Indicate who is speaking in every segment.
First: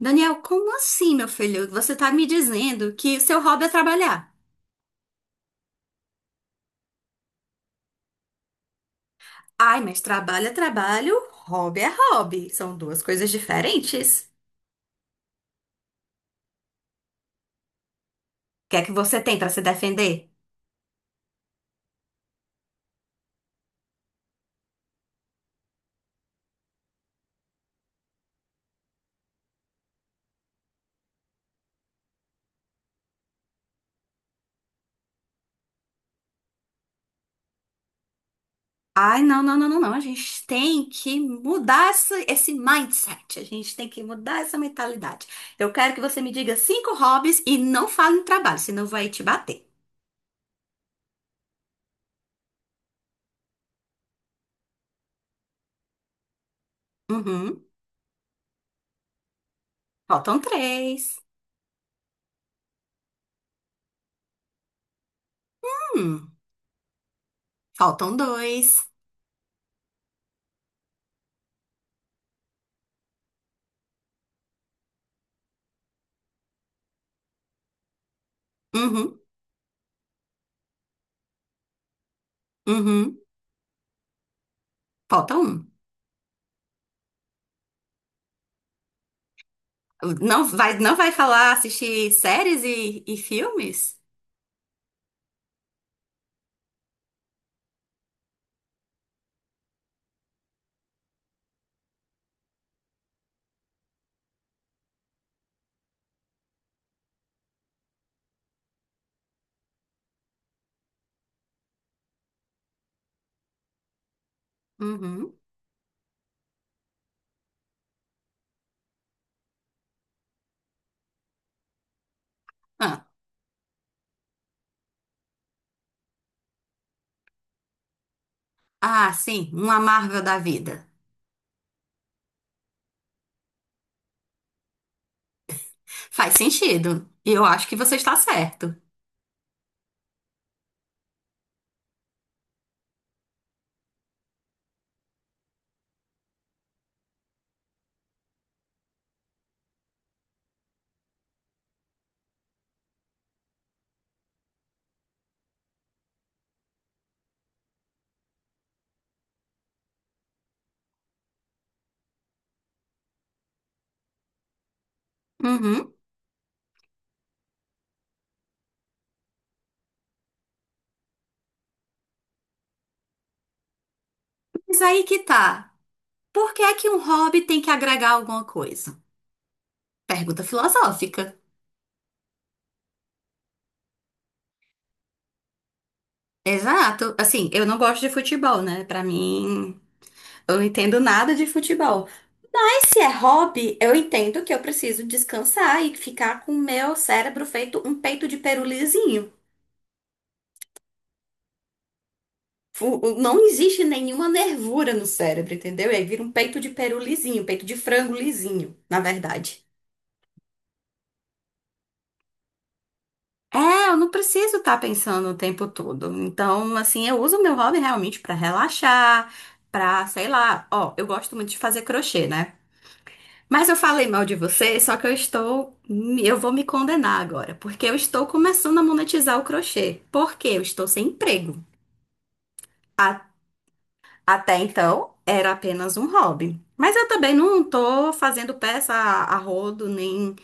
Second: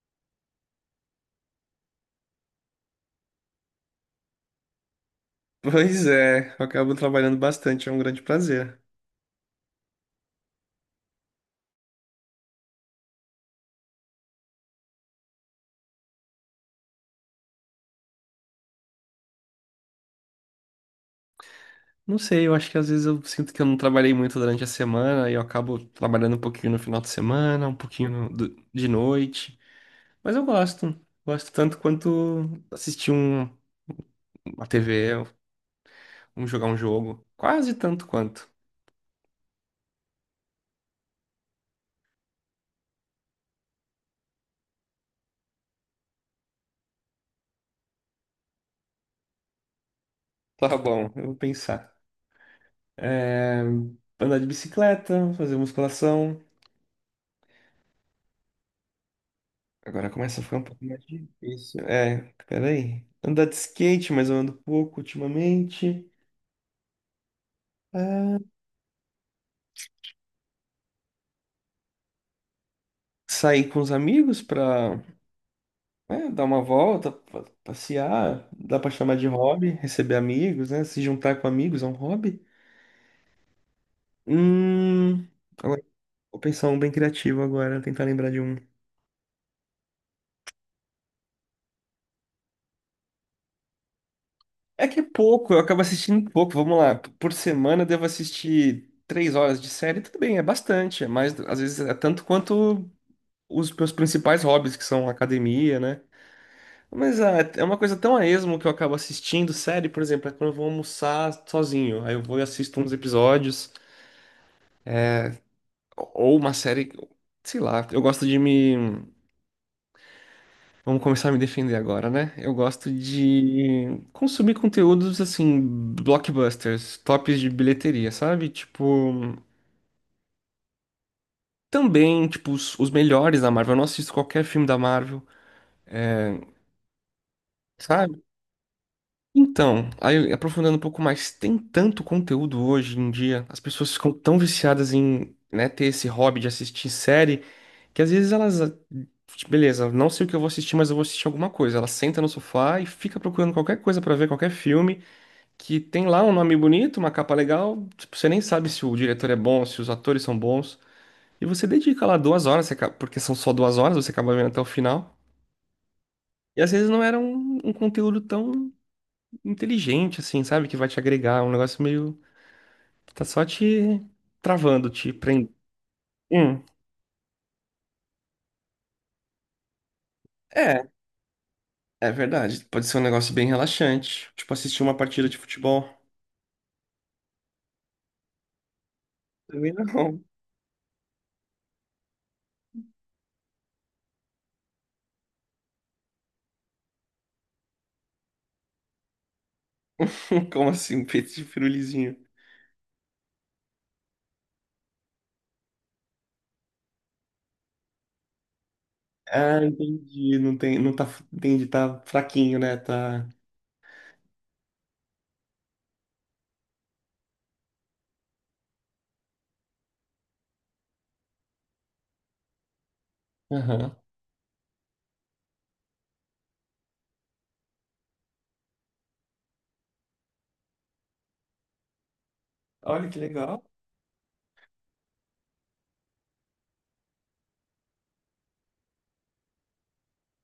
Speaker 1: Daniel, como assim, meu filho? Você tá me dizendo que seu hobby é trabalhar?
Speaker 2: Pois é, eu acabo trabalhando bastante, é um grande prazer.
Speaker 1: Ai, mas trabalho é trabalho, hobby é hobby. São duas coisas diferentes. O que é que você tem pra se defender?
Speaker 2: Não sei, eu acho que às vezes eu sinto que eu não trabalhei muito durante a semana e eu acabo trabalhando um pouquinho no final de semana, um pouquinho de noite. Mas eu gosto, gosto tanto quanto assistir uma TV, jogar um jogo, quase tanto quanto.
Speaker 1: Ai, não, não, não, não, não. A gente tem que mudar esse mindset. A gente tem que mudar essa mentalidade. Eu quero que você me diga cinco hobbies e não fale em trabalho, senão vai te bater.
Speaker 2: Tá bom, eu vou pensar. É, andar de bicicleta, fazer musculação.
Speaker 1: Uhum.
Speaker 2: Agora
Speaker 1: Faltam
Speaker 2: começa a ficar um pouco mais
Speaker 1: três.
Speaker 2: difícil. É, peraí. Andar de skate, mas eu ando pouco ultimamente.
Speaker 1: Hum. Faltam dois.
Speaker 2: Sair com os amigos pra, né, dar uma volta, passear, dá pra chamar
Speaker 1: Uhum.
Speaker 2: de hobby, receber amigos, né? Se juntar com amigos é um hobby.
Speaker 1: Uhum.
Speaker 2: Hum,
Speaker 1: Falta um.
Speaker 2: agora vou pensar um bem criativo agora, tentar lembrar de um.
Speaker 1: Não vai, não vai falar assistir séries e filmes?
Speaker 2: É que é pouco, eu acabo assistindo pouco, vamos lá. Por semana eu devo assistir 3 horas de série, tudo bem, é bastante, mas às vezes é tanto quanto os meus principais hobbies, que são academia, né? Mas ah, é uma coisa tão a esmo que eu acabo assistindo série, por exemplo, é quando eu vou almoçar sozinho. Aí eu vou e assisto uns episódios,
Speaker 1: Uhum.
Speaker 2: ou uma série, sei lá. Eu gosto de me. Vamos começar a me defender agora, né? Eu gosto
Speaker 1: Ah,
Speaker 2: de consumir conteúdos assim, blockbusters, tops de bilheteria, sabe? Tipo,
Speaker 1: sim, uma Marvel da vida.
Speaker 2: também, tipo, os melhores da Marvel. Eu não assisto qualquer filme da Marvel.
Speaker 1: Faz sentido. E eu acho que você está
Speaker 2: Sabe?
Speaker 1: certo.
Speaker 2: Então, aí aprofundando um pouco mais, tem tanto conteúdo hoje em dia, as pessoas ficam tão viciadas em, né, ter esse hobby de assistir série, que às vezes elas, tipo, beleza, não sei o que eu vou assistir, mas eu vou assistir alguma coisa. Ela senta no sofá e fica procurando qualquer coisa pra ver, qualquer filme, que tem lá um nome bonito, uma capa legal, tipo, você nem sabe se o diretor é bom, se os atores são bons, e você dedica lá 2 horas, você porque são só 2 horas, você acaba vendo até o final.
Speaker 1: Uhum.
Speaker 2: E às vezes não era um conteúdo tão inteligente, assim, sabe? Que vai te agregar. Um negócio meio. Que tá só te
Speaker 1: Mas
Speaker 2: travando,
Speaker 1: aí
Speaker 2: te
Speaker 1: que
Speaker 2: prendendo.
Speaker 1: tá. Por que
Speaker 2: Hum.
Speaker 1: é que um hobby tem que agregar alguma coisa? Pergunta
Speaker 2: É,
Speaker 1: filosófica.
Speaker 2: é verdade. Pode ser um negócio bem relaxante. Tipo, assistir uma partida de futebol.
Speaker 1: Exato. Assim, eu não gosto de futebol, né? Pra
Speaker 2: Também
Speaker 1: mim,
Speaker 2: não.
Speaker 1: eu não entendo nada de futebol. Mas se é hobby, eu entendo que eu preciso descansar e ficar com o meu cérebro feito um peito de peru lisinho.
Speaker 2: Como assim, um peito de pirulizinho?
Speaker 1: Não existe nenhuma nervura no cérebro, entendeu? E aí vira um peito de peru lisinho, peito de frango lisinho, na verdade.
Speaker 2: Ah, entendi. Não tem, não tá, entendi, tá fraquinho, né? Tá.
Speaker 1: É, eu não preciso estar pensando o tempo todo. Então, assim, eu uso o meu hobby realmente pra relaxar, pra, sei lá, ó, eu gosto muito de fazer crochê, né? Mas eu
Speaker 2: Aham.
Speaker 1: falei mal de você, só que eu estou, eu vou me condenar agora, porque eu estou começando a monetizar o crochê. Porque eu estou sem emprego.
Speaker 2: Olha que legal.
Speaker 1: Até então, era apenas um hobby. Mas eu também não tô fazendo peça a rodo, nem,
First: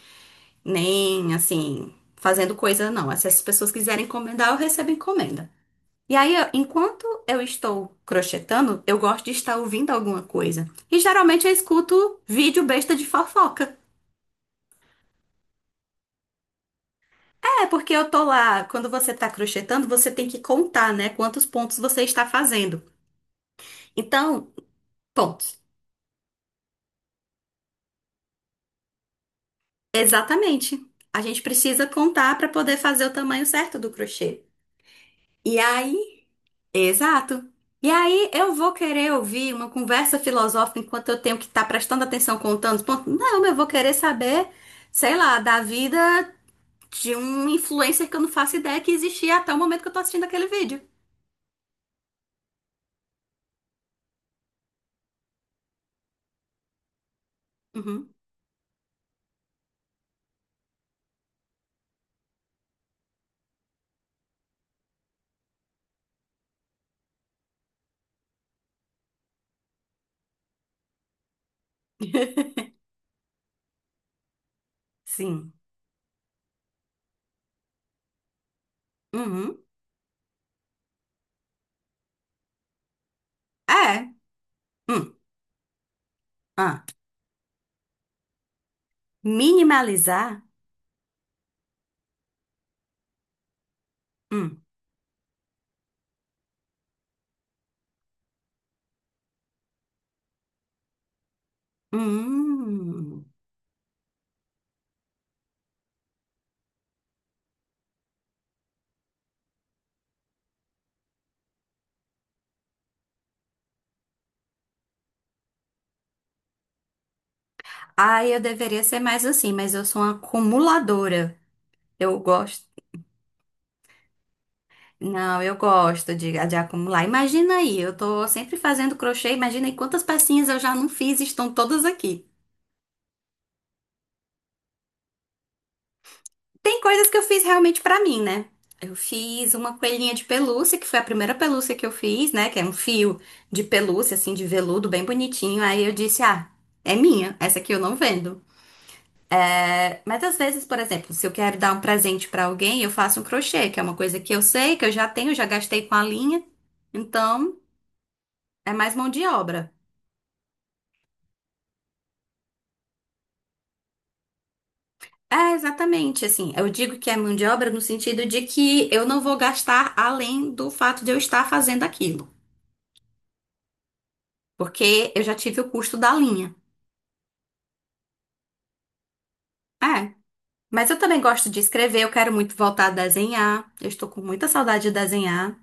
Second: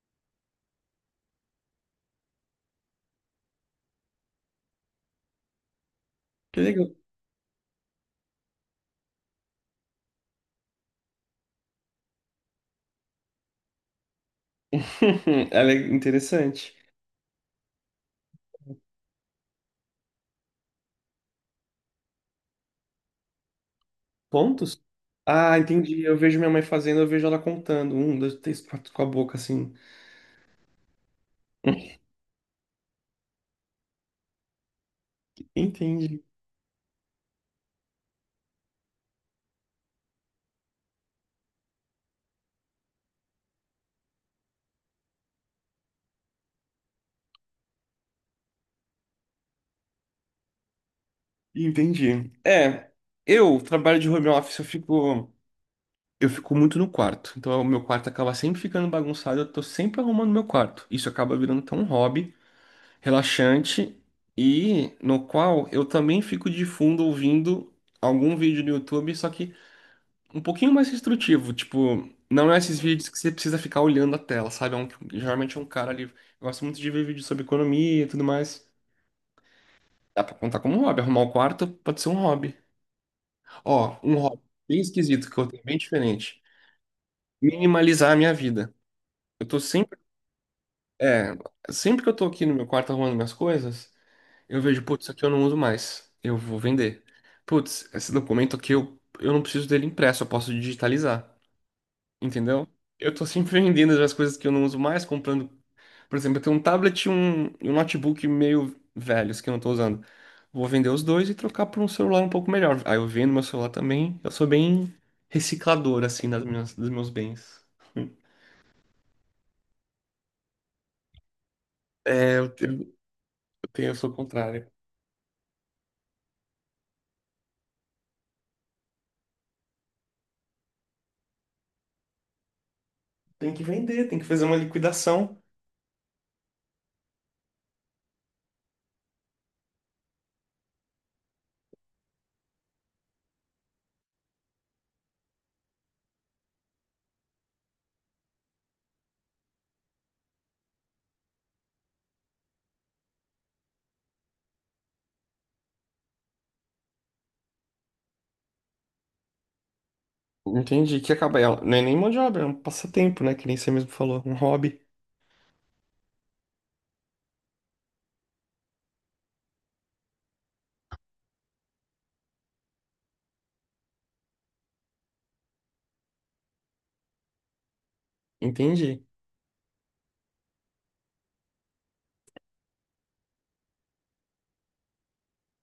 Speaker 1: nem assim, fazendo coisa, não. Se as pessoas quiserem encomendar, eu recebo encomenda. E aí,
Speaker 2: Que legal.
Speaker 1: enquanto eu estou crochetando, eu gosto de estar ouvindo alguma coisa. E geralmente eu escuto vídeo besta de fofoca.
Speaker 2: Ela é interessante.
Speaker 1: É, porque eu tô lá, quando você tá crochetando, você tem que contar, né, quantos pontos você está fazendo. Então,
Speaker 2: Pontos? Ah,
Speaker 1: pontos.
Speaker 2: entendi. Eu vejo minha mãe fazendo, eu vejo ela contando. Um, dois, três, quatro com a boca assim.
Speaker 1: Exatamente. A gente precisa contar para poder fazer o tamanho certo do crochê. E
Speaker 2: Entendi.
Speaker 1: aí, exato. E aí, eu vou querer ouvir uma conversa filosófica enquanto eu tenho que estar prestando atenção contando os pontos? Não, eu vou querer saber, sei lá, da vida de um influencer que eu não faço ideia que existia até o momento que eu tô assistindo aquele vídeo.
Speaker 2: Entendi. É, eu trabalho de home office, eu fico muito no quarto. Então, o meu quarto
Speaker 1: Uhum.
Speaker 2: acaba sempre ficando bagunçado, eu tô sempre arrumando meu quarto. Isso acaba virando até um hobby relaxante e no qual eu também fico de fundo ouvindo algum vídeo no YouTube, só que um pouquinho mais instrutivo, tipo, não é esses vídeos que você precisa ficar olhando a tela, sabe? É um,
Speaker 1: Sim.
Speaker 2: geralmente é um cara ali, eu gosto muito de ver vídeos sobre economia e tudo mais.
Speaker 1: Uhum.
Speaker 2: Dá pra contar como um hobby, arrumar o quarto pode ser um hobby. Ó,
Speaker 1: É.
Speaker 2: um hobby bem
Speaker 1: Hum.
Speaker 2: esquisito que eu tenho, bem diferente.
Speaker 1: Ah.
Speaker 2: Minimalizar a minha vida. Eu tô sempre,
Speaker 1: Minimalizar?
Speaker 2: é, sempre que eu tô aqui no meu quarto arrumando minhas coisas, eu
Speaker 1: Hum.
Speaker 2: vejo, putz, isso aqui eu não uso mais. Eu vou vender. Putz, esse documento aqui eu não preciso dele impresso, eu posso digitalizar. Entendeu? Eu
Speaker 1: Hum.
Speaker 2: tô sempre vendendo as coisas que eu não uso mais, comprando. Por exemplo, eu tenho um tablet e um notebook meio velhos que eu não tô usando. Vou vender os dois e trocar por um celular um pouco melhor. Aí eu vendo meu celular também. Eu sou bem reciclador, assim, das minhas, dos meus bens.
Speaker 1: Ah, eu deveria ser mais assim, mas eu sou uma acumuladora. Eu
Speaker 2: É, eu
Speaker 1: gosto.
Speaker 2: tenho, eu sou o contrário.
Speaker 1: Não, eu gosto de acumular. Imagina aí, eu tô sempre fazendo crochê, imagina aí quantas pecinhas eu já não fiz e estão todas aqui.
Speaker 2: Tem que vender, tem que fazer uma liquidação.
Speaker 1: Tem coisas que eu fiz realmente pra mim, né? Eu fiz uma coelhinha de pelúcia, que foi a primeira pelúcia que eu fiz, né? Que é um fio de pelúcia, assim, de veludo, bem bonitinho. Aí eu disse, ah, é minha, essa aqui eu não vendo. Mas às vezes, por exemplo, se eu quero dar um presente pra alguém, eu faço um crochê, que é uma coisa que eu sei, que eu já tenho, já gastei com a linha. Então, é mais mão de obra.
Speaker 2: Entendi, que acaba ela. Não é nem mão de obra, é um passatempo, né? Que nem você mesmo falou, um hobby.
Speaker 1: É, exatamente, assim, eu digo que é mão de obra no sentido de que eu não vou gastar além do fato de eu estar fazendo aquilo, porque eu já tive o custo da linha.
Speaker 2: Entendi.
Speaker 1: É, mas eu também gosto de escrever, eu quero muito voltar a desenhar, eu estou com muita saudade de desenhar.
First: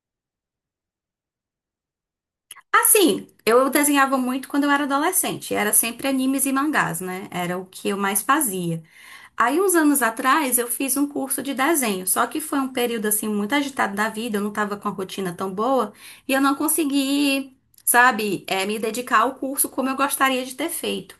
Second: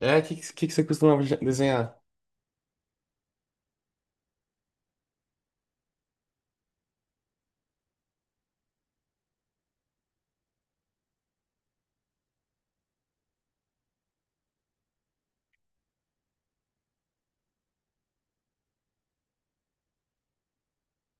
Speaker 2: É, o que você costumava desenhar?
Speaker 1: Assim, eu desenhava muito quando eu era adolescente. Era sempre animes e mangás, né? Era o que eu mais fazia. Aí, uns anos atrás, eu fiz um curso de desenho. Só que foi um período, assim, muito agitado da vida. Eu não tava com a rotina tão boa. E eu não consegui, sabe, me dedicar ao curso como eu gostaria de ter feito.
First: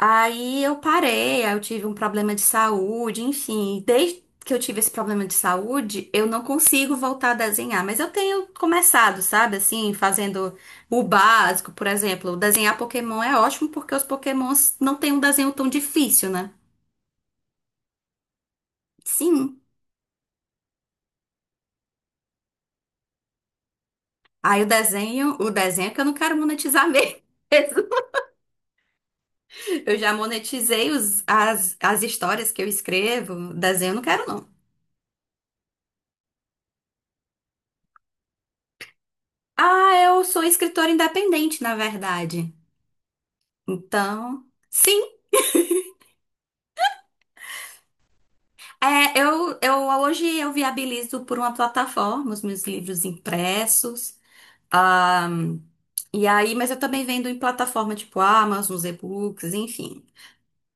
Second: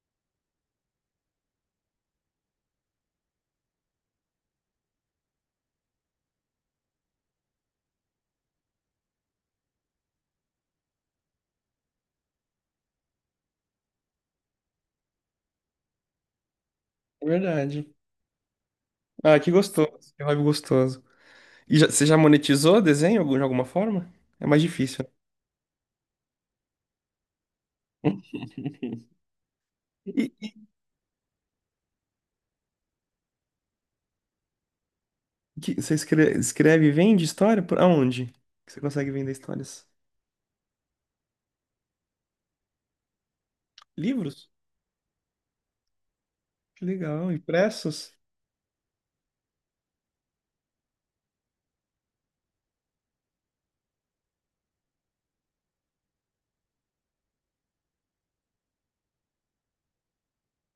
Speaker 1: Aí eu parei, aí eu tive um problema de saúde, enfim. Desde que eu tive esse problema de saúde, eu não consigo voltar a desenhar, mas eu tenho começado, sabe, assim, fazendo o básico, por exemplo. Desenhar Pokémon é ótimo porque os Pokémons não têm um desenho tão difícil, né?
Speaker 2: É verdade. Ah, que
Speaker 1: Sim.
Speaker 2: gostoso, que hobby gostoso. Você já monetizou desenho de alguma forma? É mais
Speaker 1: Aí
Speaker 2: difícil, né?
Speaker 1: o desenho é que eu não quero monetizar mesmo. Eu já
Speaker 2: E,
Speaker 1: monetizei as histórias que eu escrevo, desenho eu não quero não.
Speaker 2: você escreve e vende história? Por aonde? Que você consegue vender histórias?
Speaker 1: Ah, eu sou escritora independente, na verdade. Então,
Speaker 2: Livros?
Speaker 1: sim,
Speaker 2: Que legal. Impressos?
Speaker 1: é, eu hoje eu viabilizo por uma plataforma os meus livros impressos. ahm, e aí, mas eu também vendo em plataforma tipo Amazon, os e-books, enfim.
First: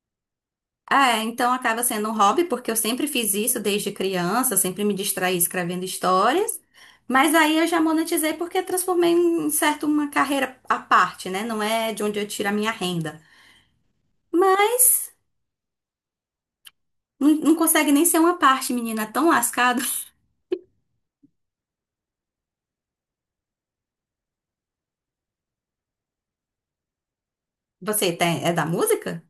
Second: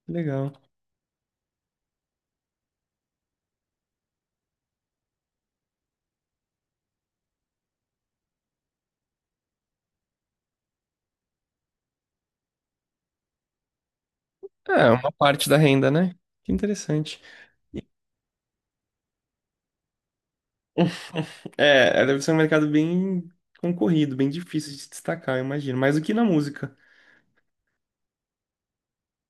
Speaker 2: Que legal.
Speaker 1: É, então acaba sendo um hobby, porque eu sempre fiz isso desde criança, sempre me distraí escrevendo histórias. Mas aí eu já monetizei porque transformei em um certo uma carreira à parte, né? Não é de onde eu tiro a minha renda.
Speaker 2: É,
Speaker 1: Mas
Speaker 2: uma parte da renda, né? Que interessante.
Speaker 1: não, não
Speaker 2: E-
Speaker 1: consegue nem ser uma parte, menina, é tão lascado.
Speaker 2: É, deve ser um mercado bem concorrido, bem difícil de se destacar, eu imagino. Mais do que na música.
Speaker 1: Você tem, é da música?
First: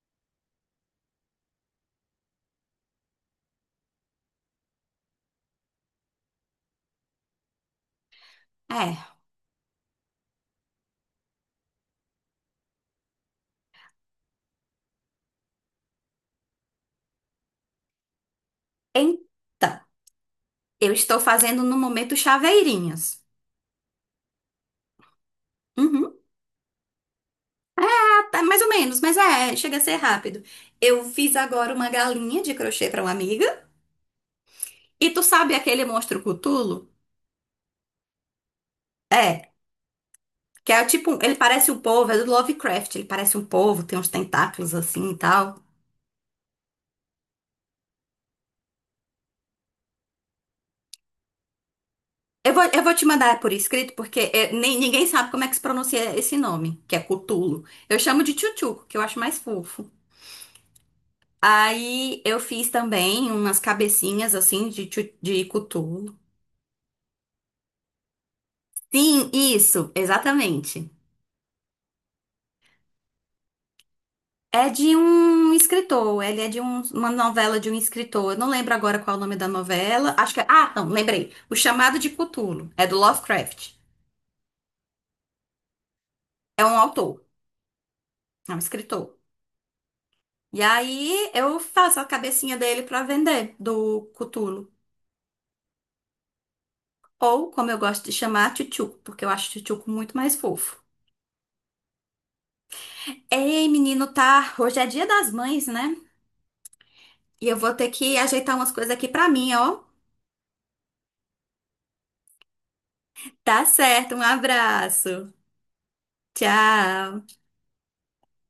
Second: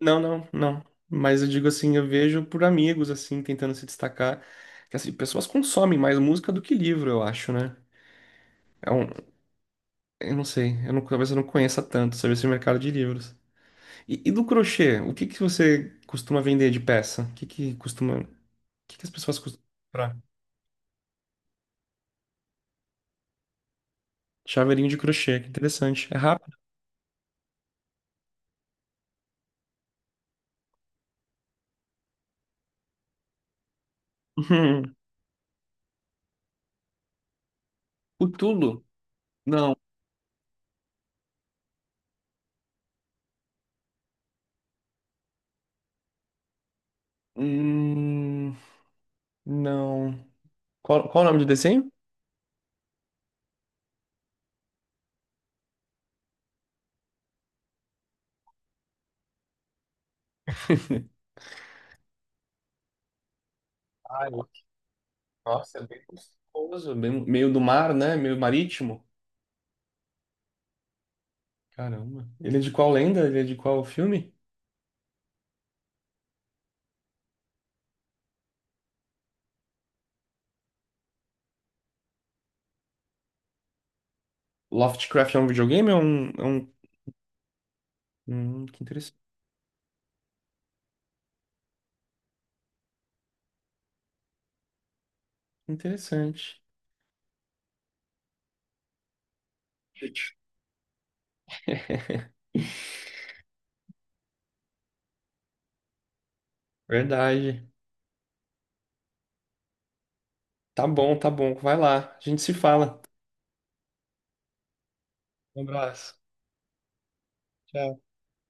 Speaker 2: Não, não, não. Mas eu digo assim, eu vejo por amigos, assim, tentando se destacar. Que, assim, pessoas consomem mais música do que livro, eu acho, né? É
Speaker 1: É.
Speaker 2: um, eu não sei, eu não, talvez eu não conheça tanto sobre esse mercado de livros. E do crochê, o que que você costuma vender de peça? O que que costuma, o que que as pessoas costumam
Speaker 1: Então,
Speaker 2: comprar?
Speaker 1: eu estou fazendo no momento chaveirinhos.
Speaker 2: Chaveirinho de crochê, que interessante.
Speaker 1: Uhum,
Speaker 2: É rápido?
Speaker 1: ah, tá, mais ou menos, mas é, chega a ser rápido. Eu fiz agora uma galinha de crochê para uma amiga.
Speaker 2: Uhum.
Speaker 1: E tu sabe aquele monstro Cthulhu?
Speaker 2: O Tulo?
Speaker 1: É,
Speaker 2: Não.
Speaker 1: que é tipo, ele parece um povo, é do Lovecraft, ele parece um povo, tem uns tentáculos assim e tal.
Speaker 2: Hum, não. Qual o nome do desenho?
Speaker 1: Eu vou te mandar por escrito, porque é, ninguém sabe como é que se pronuncia esse nome, que é Cthulhu. Eu chamo de Tchutchuco, que eu acho mais fofo. Aí eu fiz também umas
Speaker 2: Ah,
Speaker 1: cabecinhas assim de, de
Speaker 2: nossa, é bem
Speaker 1: cutulo.
Speaker 2: gostoso, meio do mar, né? Meio marítimo.
Speaker 1: Sim, isso, exatamente.
Speaker 2: Caramba. Ele é de qual lenda? Ele é de qual filme?
Speaker 1: É de um escritor, ele é de uma novela de um escritor. Eu não lembro agora qual é o nome da novela. Acho que é. Ah, não, lembrei. O Chamado de Cutulo é do Lovecraft.
Speaker 2: Lovecraft é um videogame? É um, é
Speaker 1: É
Speaker 2: um...
Speaker 1: um autor, é um
Speaker 2: Que
Speaker 1: escritor. E aí eu faço a cabecinha dele pra vender do Cutulo.
Speaker 2: interessante.
Speaker 1: Ou, como eu gosto de chamar, Tchutchuco, porque eu acho Tchutchuco muito mais fofo. Ei, menino, tá? Hoje é dia das mães, né? E eu
Speaker 2: Verdade.
Speaker 1: vou ter que ajeitar umas coisas aqui pra mim, ó.
Speaker 2: Tá bom, tá bom. Vai lá. A gente se fala.
Speaker 1: Tá certo, um abraço.
Speaker 2: Um abraço.
Speaker 1: Tchau.
Speaker 2: Tchau.